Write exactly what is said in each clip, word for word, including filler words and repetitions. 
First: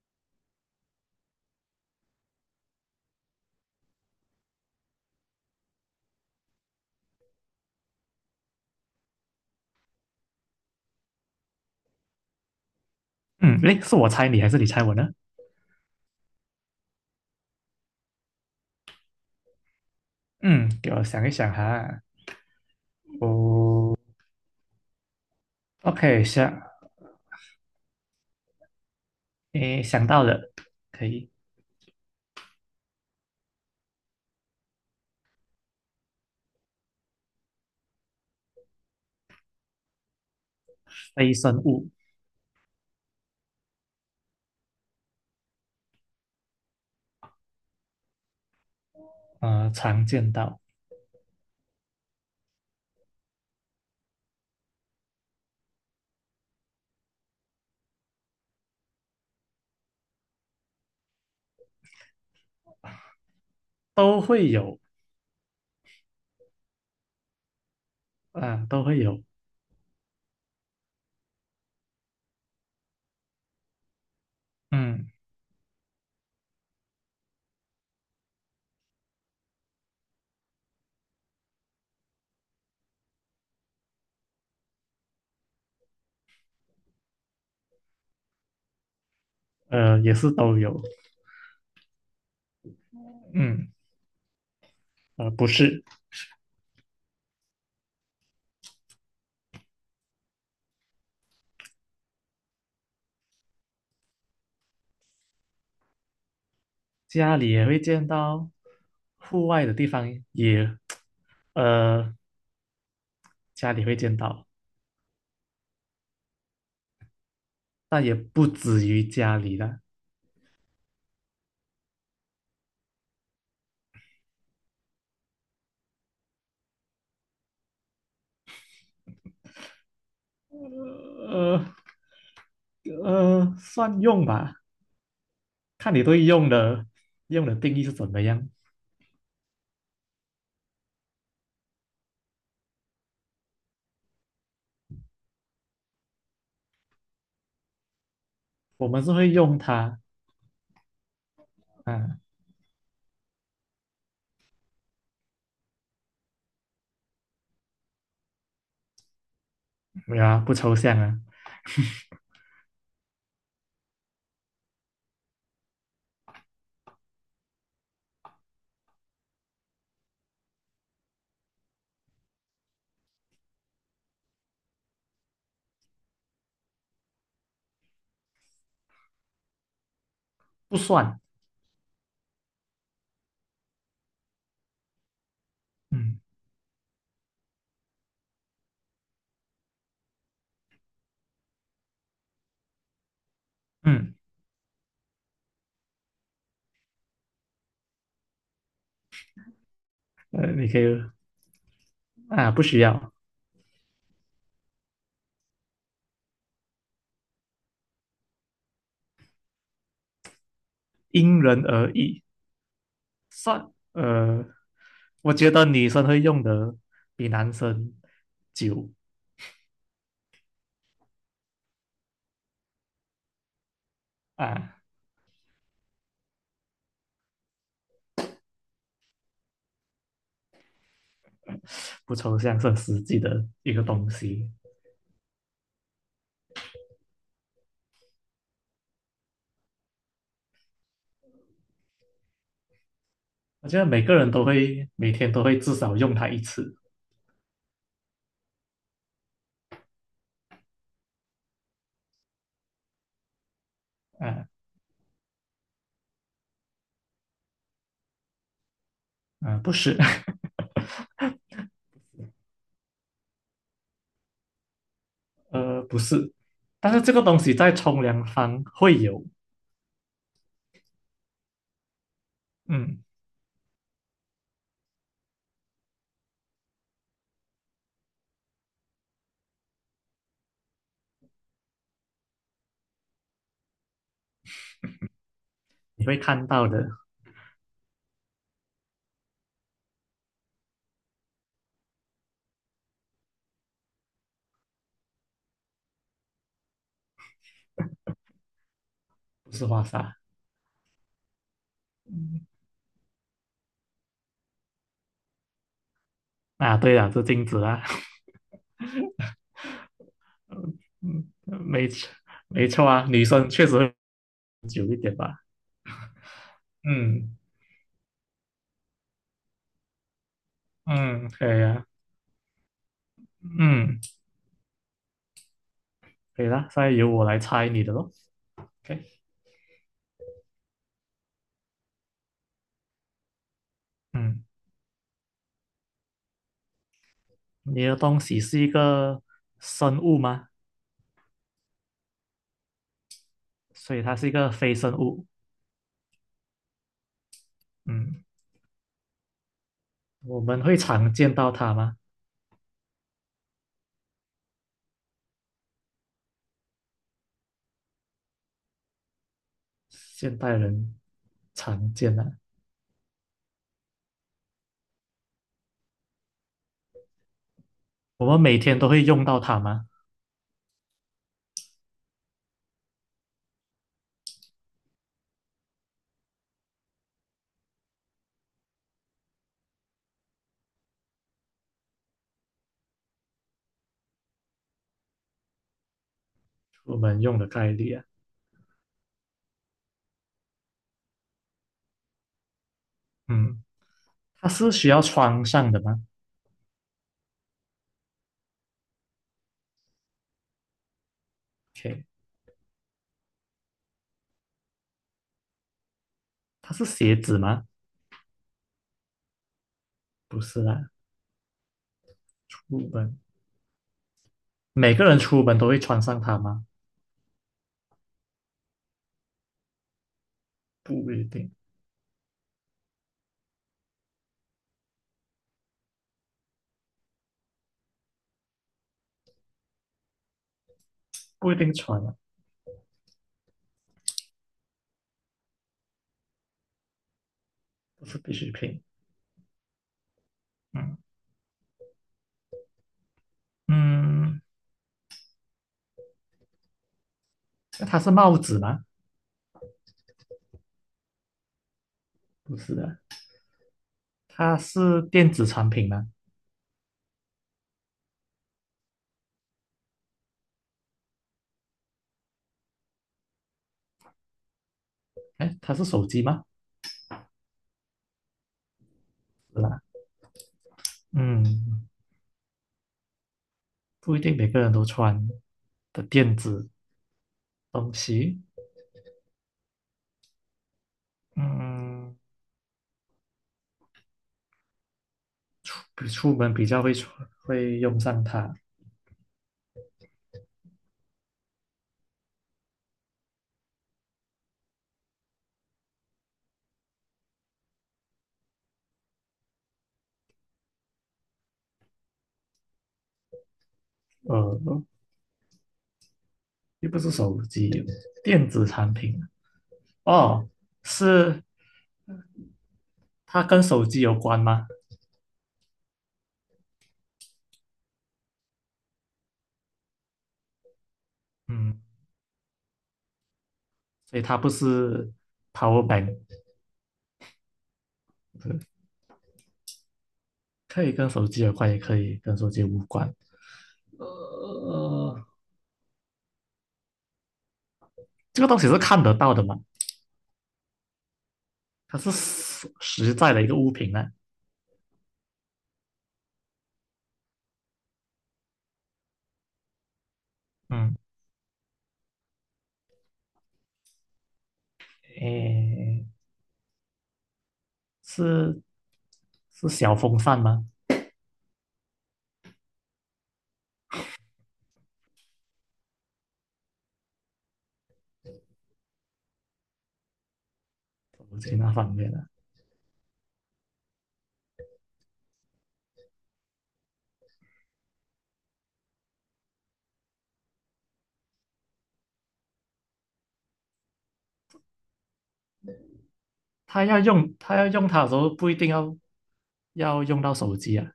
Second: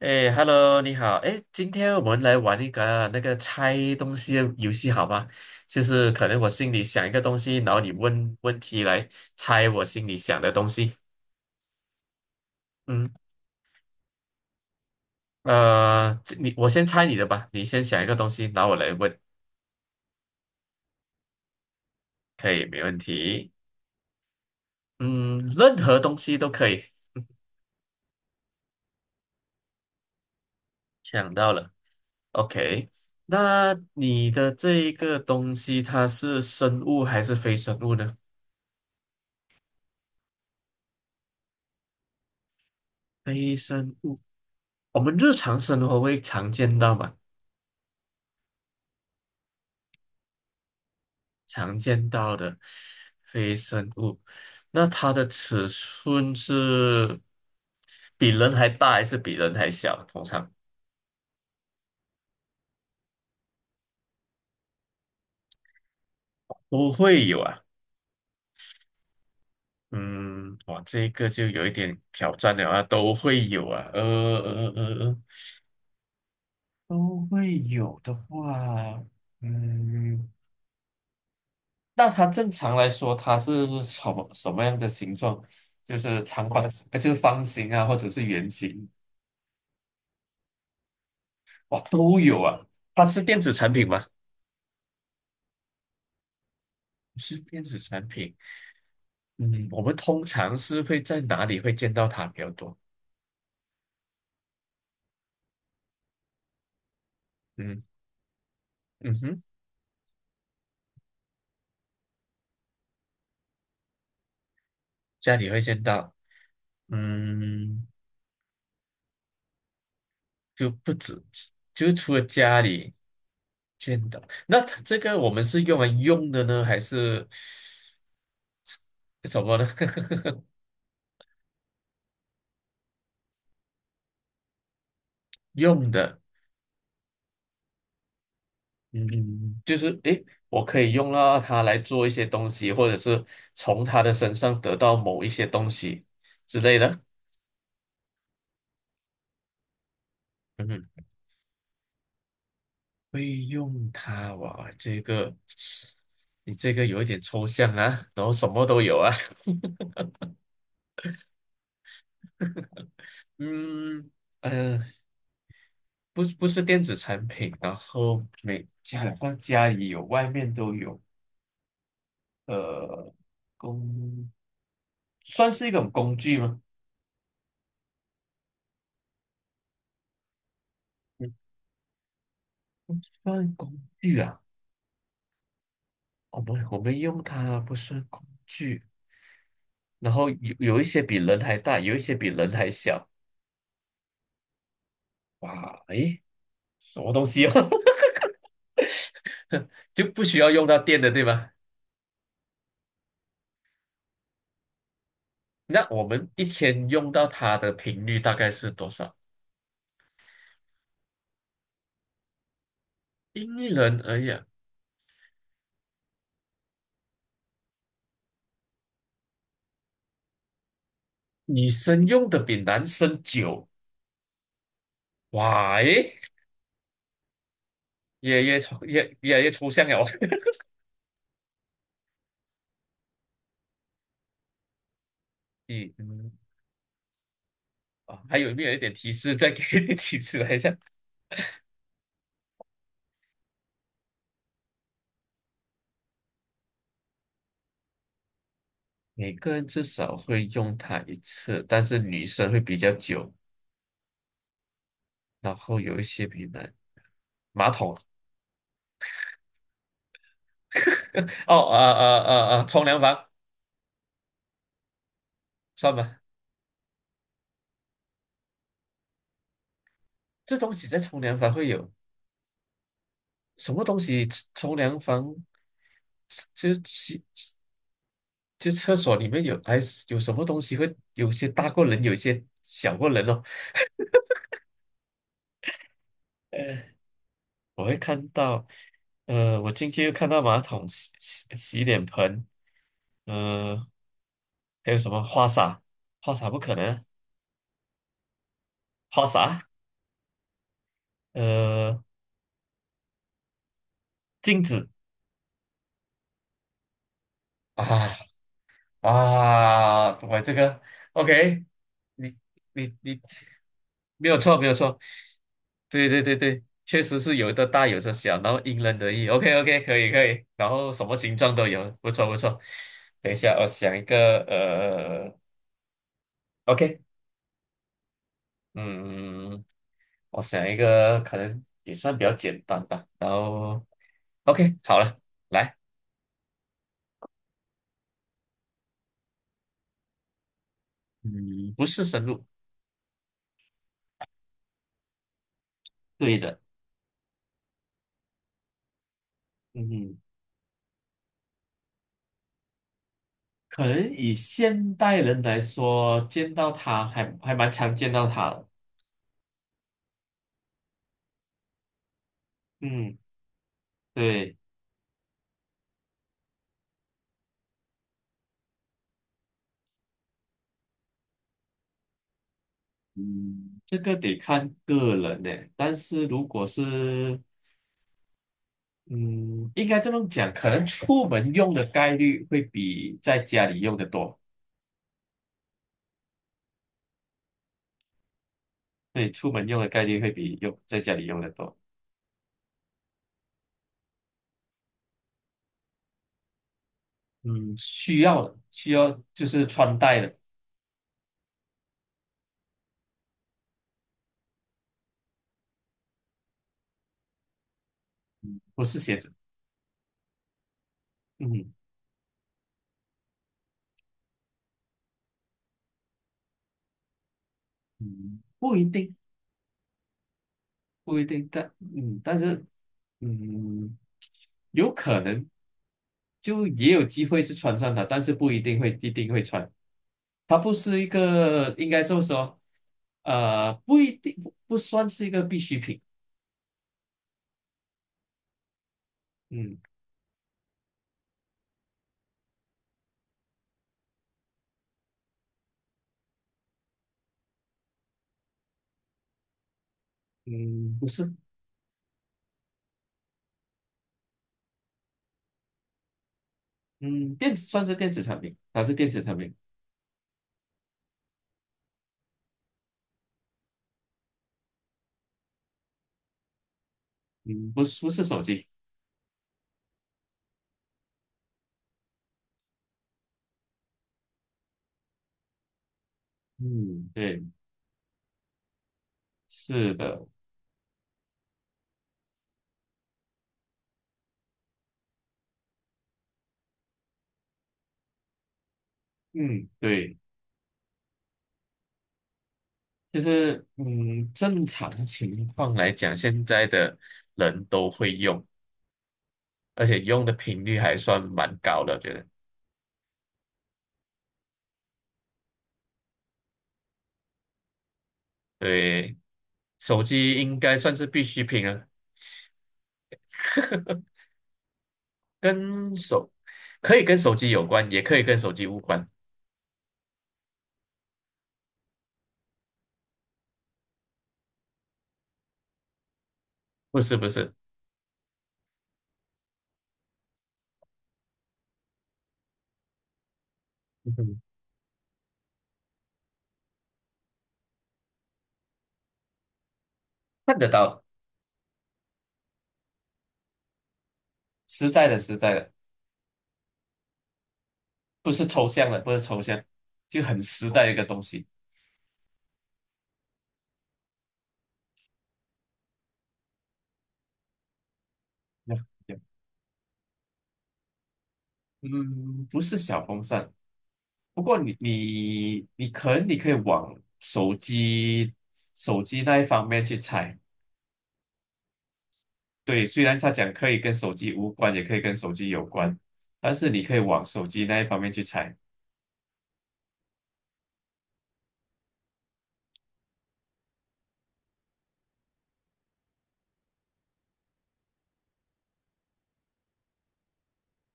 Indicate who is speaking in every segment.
Speaker 1: 哎，Hello，你好。哎，今天我们来玩一个那个猜东西的游戏，好吗？就是可能我心里想一个东西，然后你问问题来猜我心里想的东西。嗯，
Speaker 2: 嗯，诶，是我猜你还是你猜我呢？
Speaker 1: 呃，这你我先猜你的吧，你先想一个东西，然后我来问，
Speaker 2: 嗯，给我想一想哈。
Speaker 1: 可以，没问题。
Speaker 2: 哦
Speaker 1: 嗯，任何东
Speaker 2: ，OK,
Speaker 1: 西都
Speaker 2: 想，
Speaker 1: 可以。
Speaker 2: 诶，想到了，可以。
Speaker 1: 想到了，OK。那你的这一个东西，它是生物还是非生物呢？
Speaker 2: 非生物。
Speaker 1: 非生物，我们日常生活会常见到嘛？
Speaker 2: 呃，常见到。
Speaker 1: 常见到的非生物。那它的尺寸是比人还大还是比人还小？通常
Speaker 2: 都会有。
Speaker 1: 都会有啊。
Speaker 2: 啊，都会有。
Speaker 1: 嗯，哇，这个就有一点挑战了啊，都会有啊，呃呃呃
Speaker 2: 嗯，
Speaker 1: 呃，都会有的话，嗯，那它正常来说，它是什么什么样的形状？就是长方形，呃就是方形啊，或者是圆形，
Speaker 2: 呃，也是都有。
Speaker 1: 哇，都有啊。它是电子
Speaker 2: 嗯，
Speaker 1: 产品吗？
Speaker 2: 呃，不是。
Speaker 1: 是电子产品，嗯，我们通常是会在哪里会见到它比较多？
Speaker 2: 家里也会
Speaker 1: 嗯
Speaker 2: 见到，
Speaker 1: 嗯哼，
Speaker 2: 户外的地方也，呃，家里会见到，
Speaker 1: 家里会见到，嗯，
Speaker 2: 但也不止于家里的。
Speaker 1: 就不止，就除了家里见到，那它这个我们是用来用的呢，还是什么呢？
Speaker 2: 呃呃，算用吧，
Speaker 1: 用
Speaker 2: 看你
Speaker 1: 的，
Speaker 2: 对用的用的定义是怎么样。
Speaker 1: 嗯，就是诶，我可以用到它来做一些东西，或者是从它的身上得到某一些东西之类的。
Speaker 2: 我们是会用它
Speaker 1: 嗯哼
Speaker 2: 啊。
Speaker 1: 会用它哇，这个你这个有一点抽象啊，然后什么都有啊，
Speaker 2: 没有啊，不抽象啊。
Speaker 1: 嗯 呃，不是不是电子产品，然后每基本上家里有，外面都有，呃，工算是一种工具吗？
Speaker 2: 不算。
Speaker 1: 不算工具啊，
Speaker 2: 嗯
Speaker 1: 我们我们用它不算工具，然后有有一些比人还大，有一些比人还小，
Speaker 2: 嗯。
Speaker 1: 哇，诶，什么东西哦，就不需
Speaker 2: 呃，
Speaker 1: 要用
Speaker 2: 你
Speaker 1: 到
Speaker 2: 可以
Speaker 1: 电的，对吗？
Speaker 2: 啊，不需要。
Speaker 1: 那我们一天用到它的频率大概是多少？
Speaker 2: 因人而异。
Speaker 1: 因
Speaker 2: 算，
Speaker 1: 人而异啊，
Speaker 2: 呃，我觉得女生会用的比男生久
Speaker 1: 女生用的比男生久，
Speaker 2: 啊。
Speaker 1: 哇，诶，越来越抽越越来越抽象了。
Speaker 2: 不抽象，是很实际的一个东西。
Speaker 1: 你嗯啊，还有没有一点提示？再给你提示来一下。
Speaker 2: 我觉得每个人都会每天都会至少用它一次
Speaker 1: 每个人至少会用它一次，但是女生会比较久，
Speaker 2: 啊。
Speaker 1: 然后有一些比男马桶
Speaker 2: 啊，不是。
Speaker 1: 哦，啊啊啊啊，冲凉房
Speaker 2: 呃，
Speaker 1: 算
Speaker 2: 不
Speaker 1: 吧，
Speaker 2: 是。但是这个东西在冲凉房会有。
Speaker 1: 这东西在冲凉房会有。
Speaker 2: 嗯，
Speaker 1: 什么东西冲凉房，就洗就厕所里面有还是有什么东西会有些大过人，有些小过人哦。
Speaker 2: 你会看到
Speaker 1: 呃，
Speaker 2: 的。
Speaker 1: 我会看到，呃，我进去又看到马桶、洗洗洗脸盆，呃，还有什么花洒，花洒不可能啊花
Speaker 2: 不是
Speaker 1: 洒，
Speaker 2: 花洒。
Speaker 1: 呃，
Speaker 2: 嗯。
Speaker 1: 镜子
Speaker 2: 啊，对啊，是镜子啊。
Speaker 1: 啊，啊，我这个
Speaker 2: 嗯，
Speaker 1: OK，
Speaker 2: 没错。
Speaker 1: 你
Speaker 2: 没错
Speaker 1: 你
Speaker 2: 啊，
Speaker 1: 你
Speaker 2: 女生确实会
Speaker 1: 没有错，没有
Speaker 2: 久一
Speaker 1: 错，
Speaker 2: 点吧。
Speaker 1: 对对对对，确实是
Speaker 2: 嗯
Speaker 1: 有的大有的小，然后因人而异。OK OK，可以可以，然后什么
Speaker 2: 嗯，
Speaker 1: 形
Speaker 2: 可
Speaker 1: 状
Speaker 2: 以
Speaker 1: 都
Speaker 2: 啊。
Speaker 1: 有，不错不错。等一下，我想
Speaker 2: 嗯，
Speaker 1: 一个呃
Speaker 2: 可以啦。现在
Speaker 1: ，OK，
Speaker 2: 由我来猜你的咯。OK。
Speaker 1: 嗯，我想一个可能也算比较简单吧。然后
Speaker 2: 嗯，
Speaker 1: OK，好了，来，
Speaker 2: 你的东西是一个生物吗？
Speaker 1: 嗯，不是深入，
Speaker 2: 所以它是一个非生物。
Speaker 1: 对的，
Speaker 2: 嗯，
Speaker 1: 嗯
Speaker 2: 我们会常见到它吗？
Speaker 1: 可能以现代人来说，见到他还还蛮常见到他的。
Speaker 2: 现代人常见啊。
Speaker 1: 嗯，对，
Speaker 2: 我们每天都会用到它吗？
Speaker 1: 嗯，这个得看个人呢。但是如果是，嗯，应该这么讲，可能出门用的概率会比在家里用的多。
Speaker 2: 我门用的概率啊。
Speaker 1: 对，出门用的概率会比用在家里用的多。
Speaker 2: 嗯。它是需要穿上的吗
Speaker 1: 嗯，需要的，需要就是穿戴的，
Speaker 2: ？OK,它是鞋子吗？
Speaker 1: 不是鞋子。
Speaker 2: 不是啦。
Speaker 1: 嗯，
Speaker 2: 出门每个人出门都会穿上它吗？
Speaker 1: 嗯不一定，
Speaker 2: 不
Speaker 1: 不一
Speaker 2: 一
Speaker 1: 定，
Speaker 2: 定。
Speaker 1: 但嗯，但是嗯，有可能。就也有机会是穿上它，但是不一定会一定会穿。它不是一
Speaker 2: 不一
Speaker 1: 个，
Speaker 2: 定
Speaker 1: 应该
Speaker 2: 穿啊。
Speaker 1: 说说，呃，不一定不算是一个必需品。
Speaker 2: 不是必需品。
Speaker 1: 嗯
Speaker 2: 嗯嗯。那它是帽子吗？
Speaker 1: 嗯，不是，
Speaker 2: 不是的。它是电子产品吗？
Speaker 1: 嗯，电子算是电子产品，它是电子产品。
Speaker 2: 哎，它是手机吗？
Speaker 1: 嗯，不是不是手机。
Speaker 2: 是啦。嗯，不一定每个人都穿的电子
Speaker 1: 嗯，对，
Speaker 2: 东西。
Speaker 1: 是的，
Speaker 2: 嗯，比出门比较会穿，会用上它。
Speaker 1: 嗯，对，就是嗯，正常情况来讲，现在的人都会用，而且用的频率还算蛮高的，我觉得。
Speaker 2: 呃，又不是手机，电子产
Speaker 1: 对，
Speaker 2: 品。
Speaker 1: 手机
Speaker 2: 哦，
Speaker 1: 应该算是必
Speaker 2: 是
Speaker 1: 需品了。
Speaker 2: 它跟手机有关吗？
Speaker 1: 跟手可以跟手机有关，也可以跟手机无关，
Speaker 2: 嗯，所以它不是 power bank,
Speaker 1: 不是不是，
Speaker 2: 是可以跟手机有关，也可以跟手机无关。
Speaker 1: 嗯哼
Speaker 2: 呃，这个东西是看得到的嘛？
Speaker 1: 看得到的，
Speaker 2: 它是实实在的一个物品呢。
Speaker 1: 实在的实在的，不是抽象的，不是抽象，就很实在的一
Speaker 2: 嗯，
Speaker 1: 个东西。
Speaker 2: 诶，是
Speaker 1: 那
Speaker 2: 是小风扇吗？
Speaker 1: 嗯，不是小风扇，不过你你你可能你可以往手机手机那一方面去猜。
Speaker 2: 手机那方面的，
Speaker 1: 对，虽然他讲可以跟手机无关，也可以跟手机有关，但是你可以往手机那一方面去猜。
Speaker 2: 它要用它要用它的时候，不一定要要用到手机啊。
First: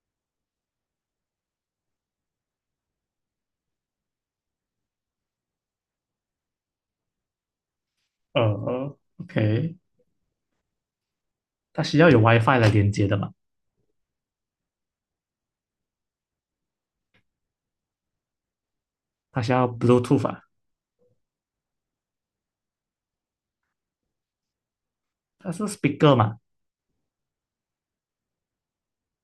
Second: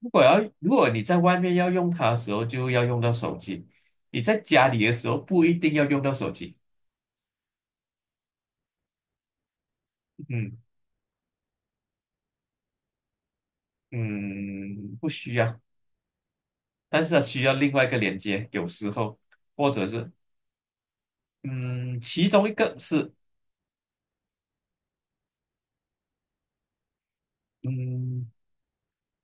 Speaker 1: 如果要，如果你在外面要用它的时候，就要用到手机；你在家里的时候，不一定要用到手机。
Speaker 2: 呃，OK,
Speaker 1: 嗯
Speaker 2: 它需要有 WiFi 来连接的嘛？
Speaker 1: 嗯，不需要，但是它需要另外一个连接，有时候
Speaker 2: 它需要
Speaker 1: 或者是
Speaker 2: Bluetooth 啊。
Speaker 1: 嗯，其中一个是
Speaker 2: 它是 speaker 嘛？
Speaker 1: 嗯，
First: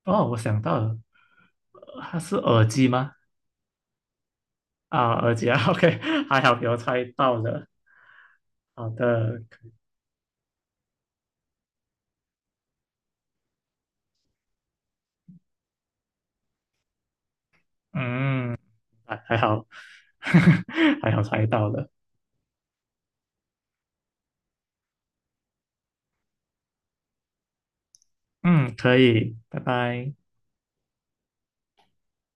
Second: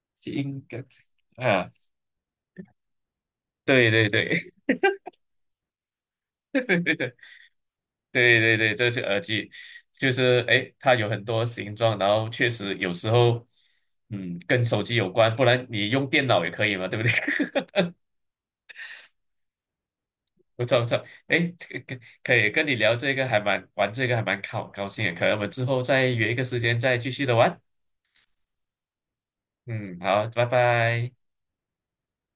Speaker 2: 哦，我想
Speaker 1: 应
Speaker 2: 到
Speaker 1: 该
Speaker 2: 了，
Speaker 1: 啊，
Speaker 2: 它是耳机吗？
Speaker 1: 对对对
Speaker 2: 啊，耳机啊 ，OK,还好给我
Speaker 1: 对
Speaker 2: 猜到了。
Speaker 1: 对对对对，
Speaker 2: 好
Speaker 1: 这是耳
Speaker 2: 的。
Speaker 1: 机，就是诶，它有很多形状，然后确实有时候嗯，跟手机有关，不然你用电脑也可以嘛，对不对？
Speaker 2: 嗯，还还好，
Speaker 1: 不 错不错，
Speaker 2: 还好
Speaker 1: 哎，
Speaker 2: 猜到
Speaker 1: 这个
Speaker 2: 了。
Speaker 1: 跟可以跟你聊这个还蛮玩这个还蛮高高兴的，可能我们之后再约一个时间再继续的玩。
Speaker 2: 嗯，可以，拜
Speaker 1: 嗯，
Speaker 2: 拜。
Speaker 1: 好，拜拜。